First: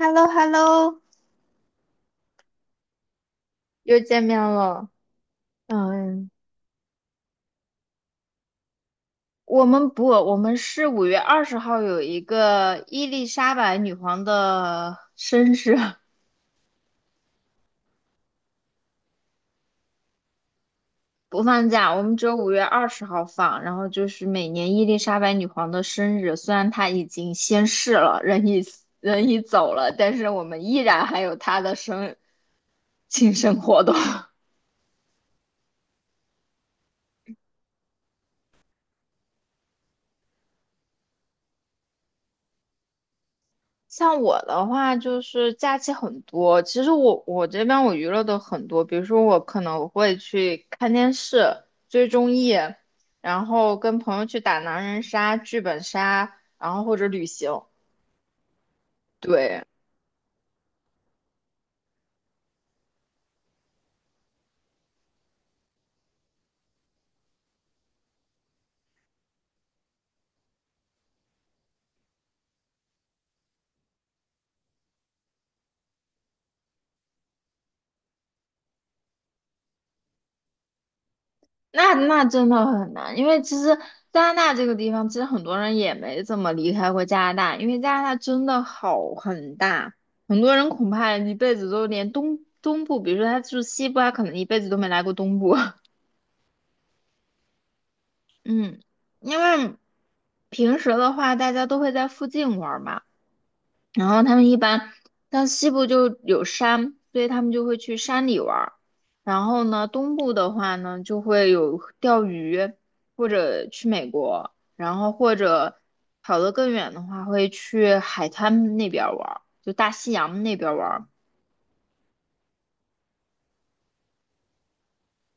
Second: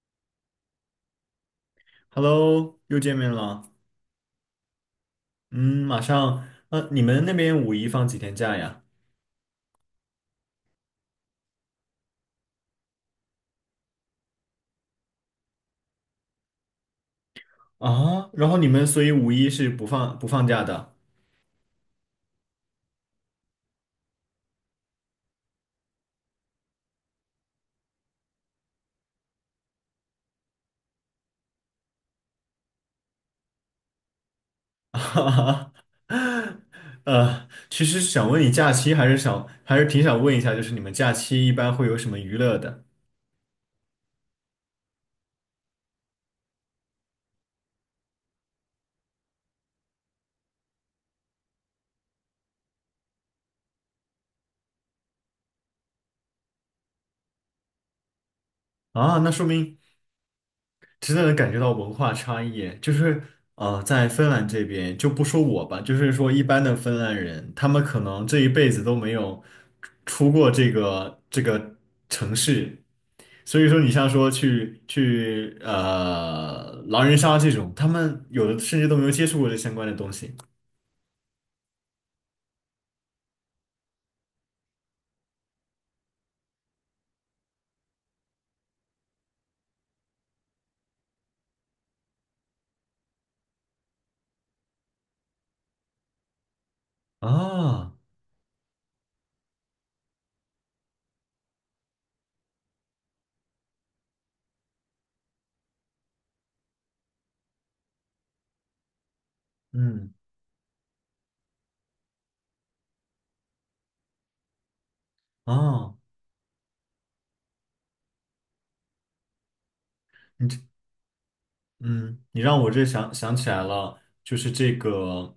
h e l l o h e l l o Hello，又见面了。又见面了。嗯，你们那边五一放几天假呀？我们不，我们是五月二十号有一个伊丽莎白女皇的生日 啊，然后你们所以五一是不放假的？不放假，我们只有五月二十号放。然后就是每年伊丽莎白女皇的生日，虽然她已经仙逝了，人已走了，但是我们依然还有她的生庆生活动。哈哈，其实想问你假期，还是想还是挺想问一下，就是你们假期一般会有什么娱乐的？像我的话，就是假期很多。其实我这边我娱乐的很多，比如说我可能会去看电视、追综艺，然后跟朋友去打狼人杀、剧本杀，然后或者旅行。啊，那说对，明真的能感觉到文化差异，在芬兰这边就不说我吧，就是说一般的芬兰人，他们可能这一辈子都没有出过这个城市，所以说你像说去狼人杀这种，他们有的甚至都没有接触过这相关的东西那真的很难，因为其实加拿大这个地方，其实很多人也没怎么离开过加拿大，因为加拿大真的好很大，很多人恐怕一辈子都连东部，比如说他住西部，他可能一辈子都没来过东部。啊，嗯，因为平时的话，大家都会在附近玩儿嘛，然后他们一般，但西部就有山，所以他们就会去山里玩儿。然后呢，嗯东部的话呢，就会有钓鱼，或者去美国，然后或者啊。跑得更远的话，会去海滩那边儿玩儿，就大西洋你那这。边儿玩儿。嗯，你让我这想想起来了，就是这个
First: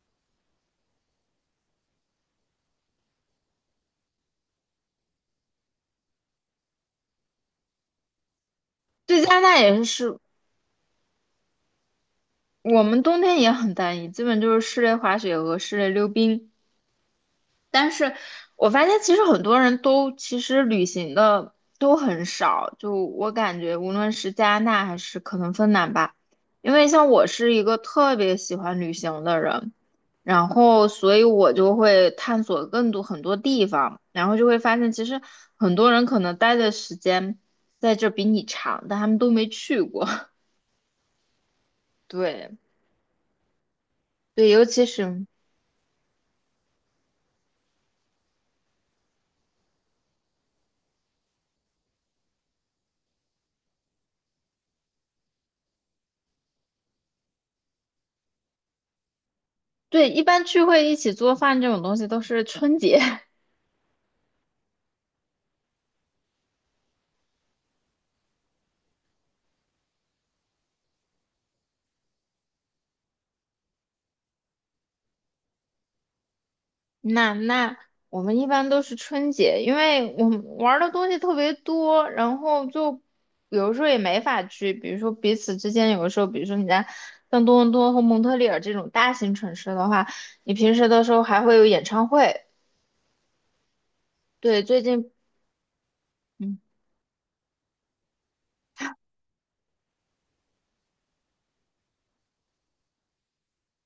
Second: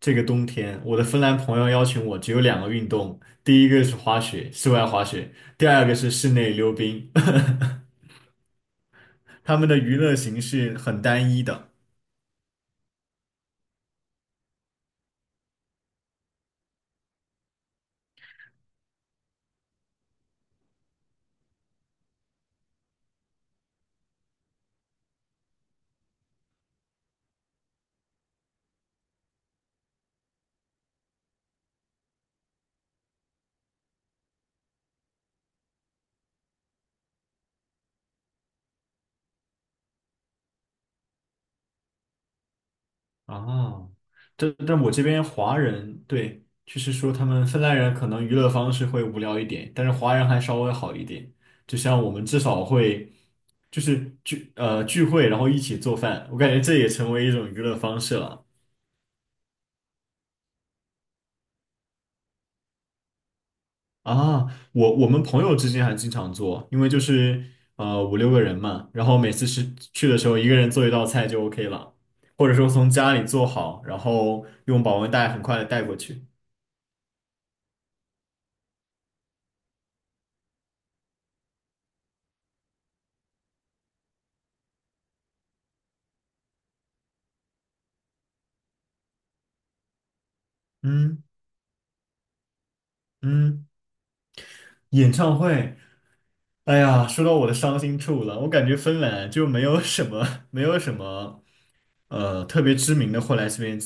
这个冬天，我的芬兰朋友邀请我，只有两个运动，第一个是滑雪，室外滑雪，第二个是室内溜冰，对，加拿 他大们的也娱乐是，形式很单一的。我们冬天也很单一，基本就是室内滑雪和室内溜冰。但是我发现其实很多人都其实旅行的都很少，就我感觉无论是加拿大还是可能芬兰吧，因为像我是一个特别喜欢旅行的人，然后所以我就会探索更多很多地方，然后就会发现其实很多人可能待的时间在这比你长，但他们都没去过。对哦，对，但尤但其我这边是华人，对，就是说他们芬兰人可能娱乐方式会无聊一点，但是华人还稍微好一点。就像我们至少会就是聚会，然后一起做饭，我感觉这也成为一种娱乐方式了。对一般聚会一起做饭这种东西都是春节。啊，我们朋友之间还经常做，因为就是五六个人嘛，然后每次是去的时候一个人做一道菜就 OK 了，或者说从家里做好，然后用保温袋很快的带过去。那我们一般都是春节，因为我们玩儿的东西特别多，然后就有时候也没法去，比如说彼此之间，有的时候，比如说你在像多伦多和蒙特利尔这种大型城市的话，你平时的时候嗯还会有演唱会。嗯，对，最近，演唱会，嗯，哎呀，说到我的伤心处了，我感觉芬兰就没有什么 没有什么特别知名的会来这边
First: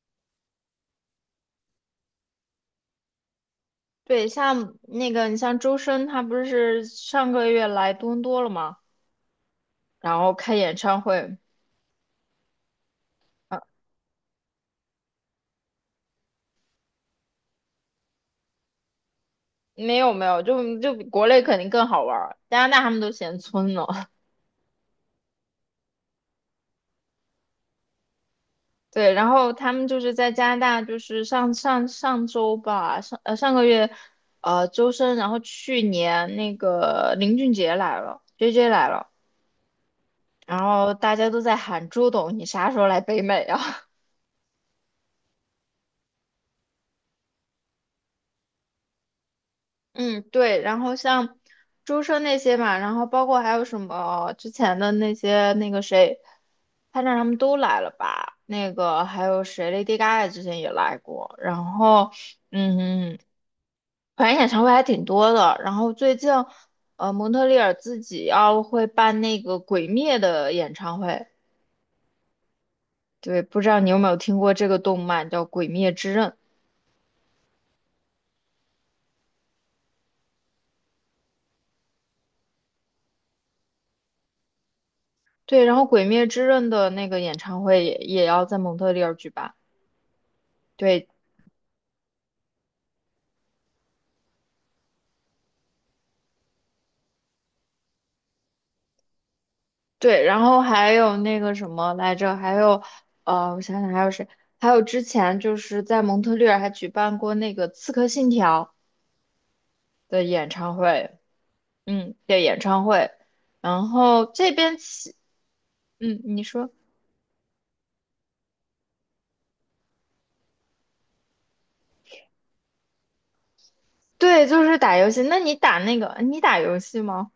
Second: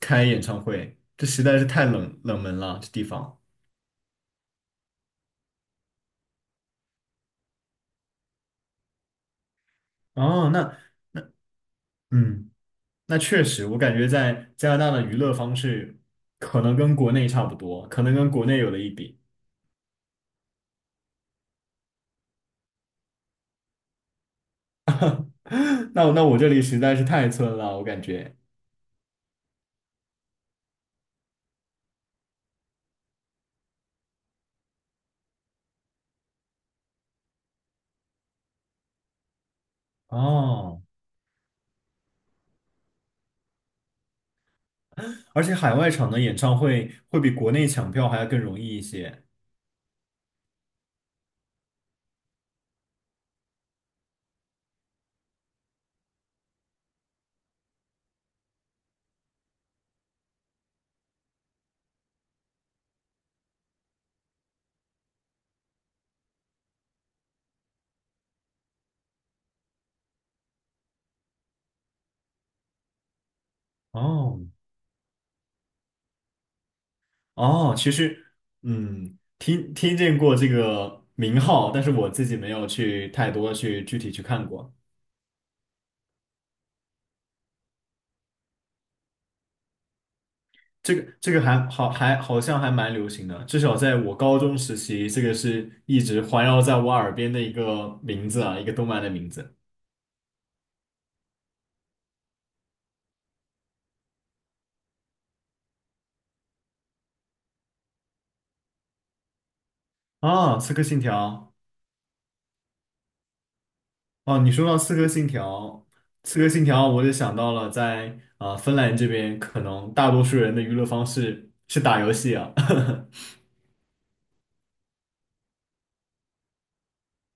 开演唱会，这实在是太冷门了，这地方。对，像那个你像周深，他不是上个月来多伦多了吗？然后哦，开演那。唱会，嗯。那确啊，实，我感觉在加拿大的娱乐方式可能跟国内差不多，可能跟国内有的一比。没有没有，就就比国内肯定更好玩儿，加拿大他们都嫌村呢。那我这里实在是太村了，我感觉。对，然后他们就是在加拿大，就是上上上周吧，上个月，周深，然后去年那个林俊杰来了，JJ 来了，然哦，后大家都在喊朱董，你啥时候来北美啊？而且海外场的演唱会会比国内抢票还要更容易一些。嗯，对，然后像周深那些嘛，然后包括还有什么之前的那些那个谁，潘展他们都来了吧？那个还有谁，Lady Gaga 之前也来过，然后嗯，反正演唱会还挺多的。然后最近蒙特利尔自己要会办那个《鬼灭》的演唱会，对，不知道你有没有听哦过这个动漫叫《鬼灭之刃》？哦，其实嗯，听听见过这个名号，但是我自己没有去太多去具体去看过。对，然后《鬼灭之刃》的那个演唱会也也要在蒙特利尔举办。这对，个这个还好好像还蛮流行的，至少在我高中时期，这个是一直环绕在我耳边的一个名字啊，一个动漫的名字对，然后还有那个什么来着，还有，我想想还有谁，还有之前就是在蒙特利尔还举办过那个《刺客信条》的演啊，《刺唱客信会，条》嗯，的演唱会。然后哦，这你说到边《刺客起，信条》，嗯，《刺你客信说，条》，我就想到了在芬兰这边，可能大多数人的娱乐方式是打游戏啊。对，就是打游戏。那你打那个，你打游戏吗？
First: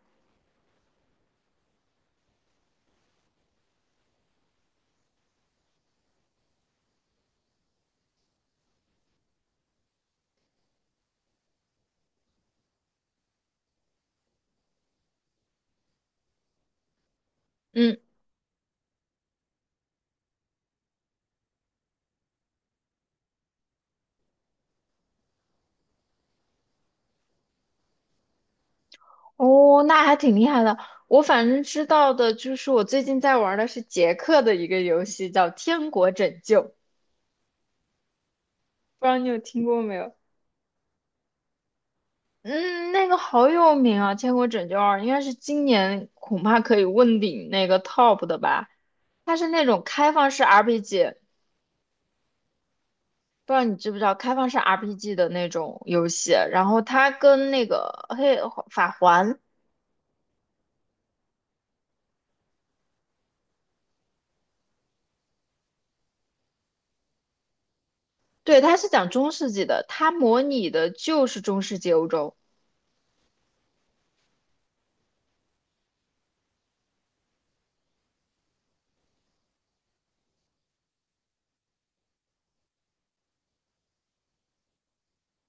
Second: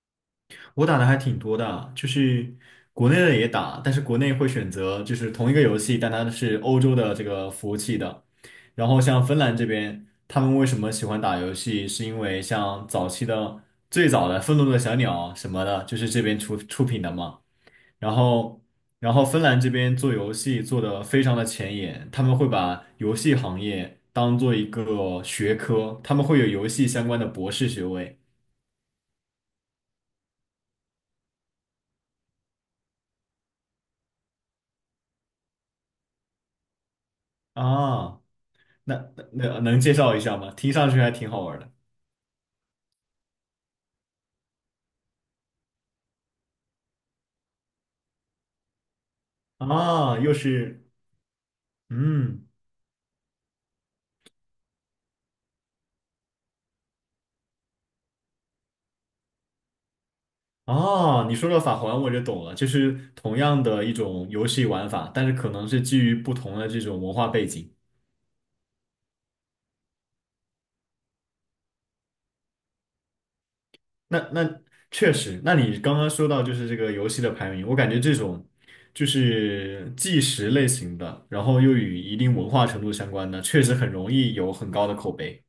我打的还挺多的啊，就是国内的也打，但是国内会选择就是同一个游戏，但它是欧洲的这个服务器的。然后像芬兰这边，他们为什么喜欢打游戏，是因为像早期的最早的《愤怒的小鸟》什么的，就是这边出品的嘛。嗯，然后，然后芬兰这边做游戏做的非常的前沿，他们会把游戏行业当做一个学科，他们会有游戏相关的博士学位哦，那还挺厉害的。我反正知道的就是我最近在玩的是杰克的一个游戏，叫《天国拯救》，啊。那不知道你有那听能过介没有？绍一下吗？听上去还挺好玩的嗯，那个好有名啊，《千古拯救二》应该是今年恐怕可以问鼎那个 top 的吧？它是那种开啊，放又式 是 RPG，嗯不知道你知不知道开放式 RPG 的那种游戏。然后它跟那个法环，哦，你说到法环我就懂了，就是同样的一种游戏玩法，但是可能是基于不同的这种文化背景。对，它是讲中世纪的，它模拟的就是中世纪欧洲。那那确实，那你刚刚说到就是这个游戏的排名，我感觉这种就是纪实类型的，然后又与一定文化程度相关的，确实很容易有很高的口碑。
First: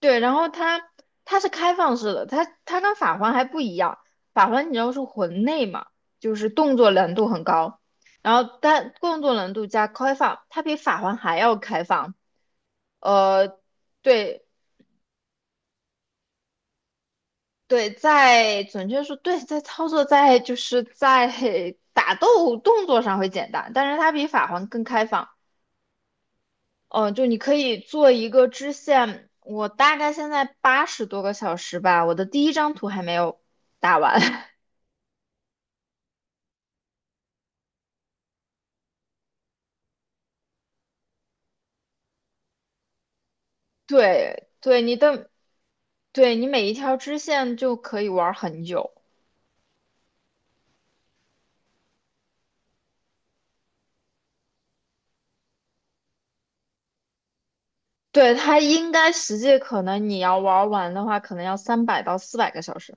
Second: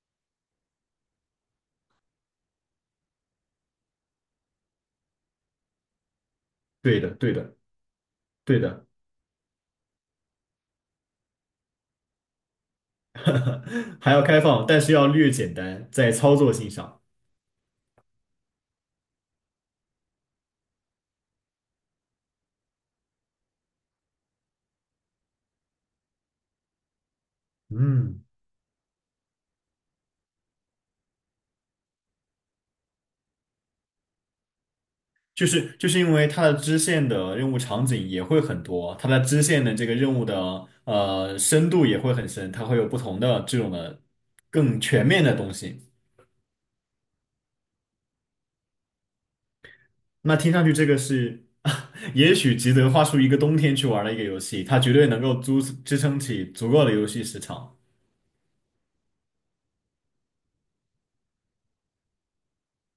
对，然后它是开放式的，它跟法环还不一样。法环你知道是魂类嘛，就是动作对的，难度对很的，高，然后对的，但动作难度加开放，它比法环还要开放。呃，还要开对放，但是要略简单，在操作性上。对，在准确说，对，在操作在就是在打斗动作上会简单，但是它比法环更开放。哦，就你可以做嗯，一个支线，我大概现在80多个小时吧，我的第一张图还没有打完。就是因为它的支线的任务场景也会很多，它的支线的这个任务的深度也会很深，它会有不同的这种的对，更对，你全面的，的东西。对你每一条支线就可以玩很久。那听上去这个是，也许吉德花出一个冬天去玩的一个游戏，它绝对能够支撑起足够的游戏时长。对，它应该实际可能你要玩完的话，可能要300到400个小时。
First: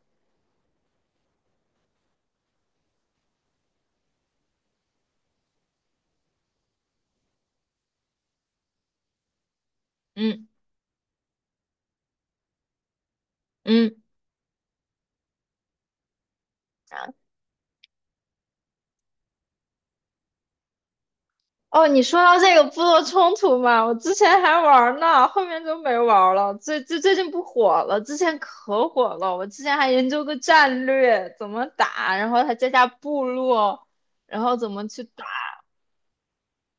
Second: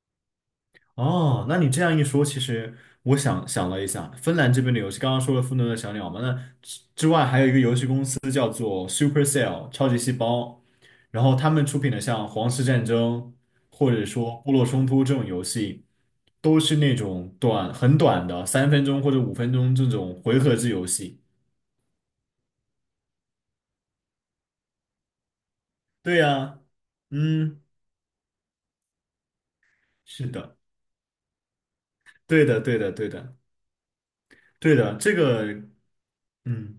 哦，那你这样一说，其实我想想了一下，芬兰这边的游戏，刚刚说了《愤怒的小鸟》嘛，那 Supercell 超级细嗯胞，然后他们出品的像《皇室战争》嗯，或嗯者说《部落冲突》这种游戏，都是那种短很短的3分钟或者5分钟这种回合制游戏。哦，你说到这个部落冲突嘛，我之前还玩儿呢，后面就没玩对儿了。呀，最近不嗯，火了，之前可火了。我之前还研究是个的，战略，怎么打，然后对还的，加对加的，对部的，落，然后怎对么的，去这打。个。嗯，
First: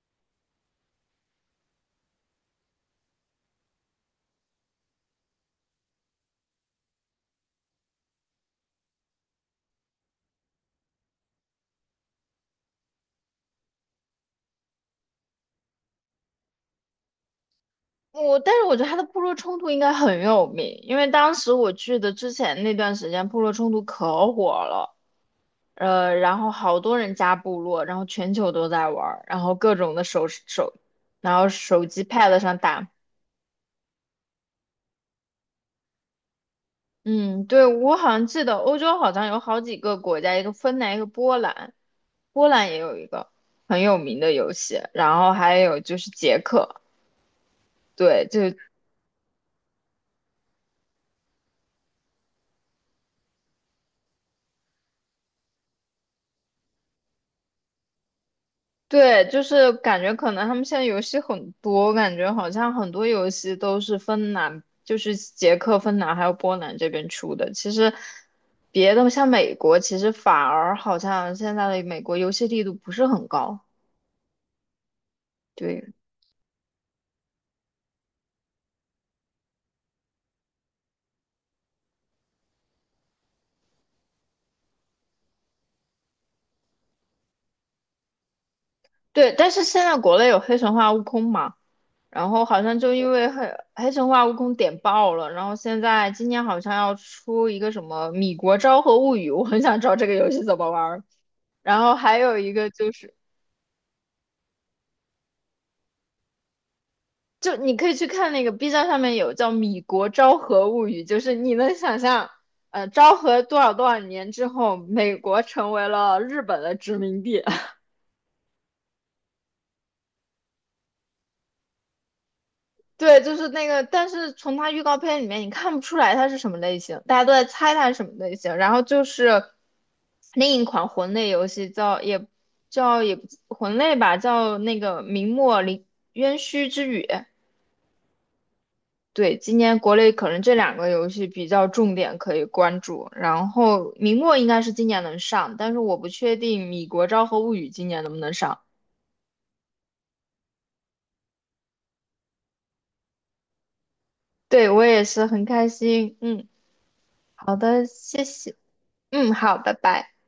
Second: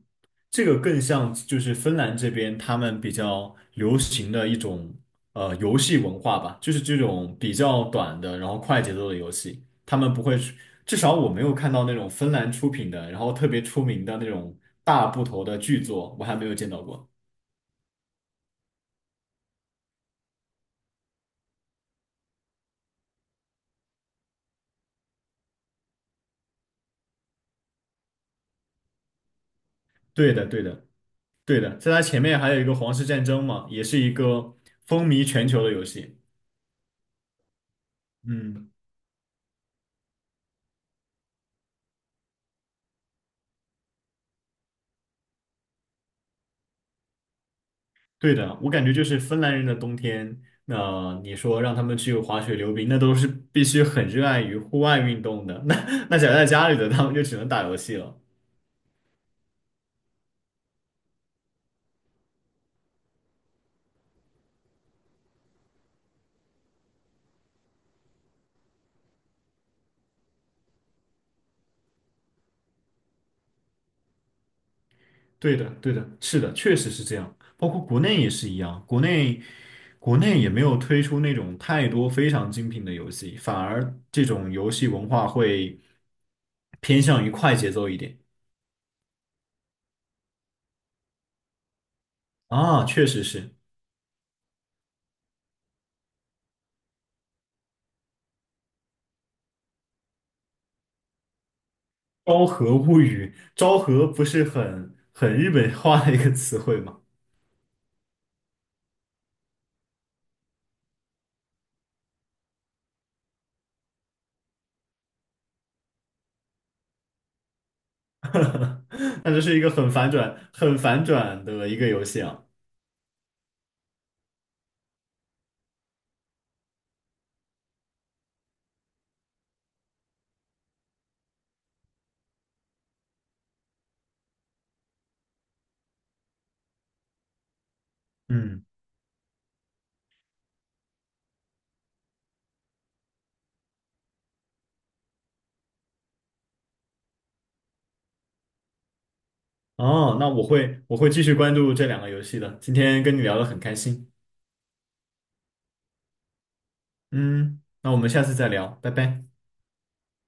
这个更像就是芬兰这边他们比较流行的一种游戏文化吧，就是这种比较短的，然后快节奏的游戏，他们不会去至少我没有看到那种芬兰出品的，然后特别出名的那种大部头的巨作，我还没有见到过。我但是我觉得他的部落冲突应该很有名，因为当时我记得之前那段时间部落冲突可火了，然后好多人加部落，然后全球都在玩儿然后各种的对的，对的，然后对的，手在它机 前 pad 面还上有一个打。《皇室战争》嘛，也是一个风靡全球的游戏。嗯，对，我好像记得嗯。欧洲好像有好几个国家，一个芬兰，一个波兰，波兰也有一个很有名的游戏，然后还有就是捷克，对，对就的，我感觉就是芬兰人的冬天，那、你说让他们去滑雪溜冰，那都是必须很热爱于户外运动的。那那宅在家里的，他们就只能打游戏了。对，就是感觉可能他们现在游戏很多，我感觉好像很多游戏都是芬兰，就是捷克、芬兰还有波兰这边出的。其实别的像美国，其实反而好像现在的美国游戏力度不是很高，对的，对对的，是的，确实是这样。包括国内也是一样，国内国内也没有推出那种太多非常精品的游戏，反而这种游戏文化会偏向于快节奏一点。对，但是现在国内有《黑神话：悟空》嘛。然后好像啊，就确因实为黑是黑神话悟空点爆了，然后现在今年好像要出一个什么《米国昭和物语》，我很想知道这个游戏怎么玩儿。然后还有《昭一个和就物是，语》，昭和不是很日本化的一个词汇吗？就你可以去看那个 B 站上面有叫《米国昭和物语》，就是你能想象，昭和多少多少年之后，美国成为了日本的殖民地，那这是一个很反转的一个游戏啊。对，就是那个，但是从它预告片里面你看不出来它是什么类型，大家都在猜它是什么类型。然后就是另一款魂类游戏叫也叫也不魂类吧，叫那个明末林渊虚之雨。嗯，对，今年国内可能这两个游戏比较重点可以关注。然后明末应该是今年能上，但是我不确定米国昭和物语今年能不能上。哦，那我会继续关注这两个游戏的。今天跟你聊得很开心，对，我也是很开心。嗯，好嗯，的，那我们下谢次再谢。聊，拜拜。嗯，好，拜拜。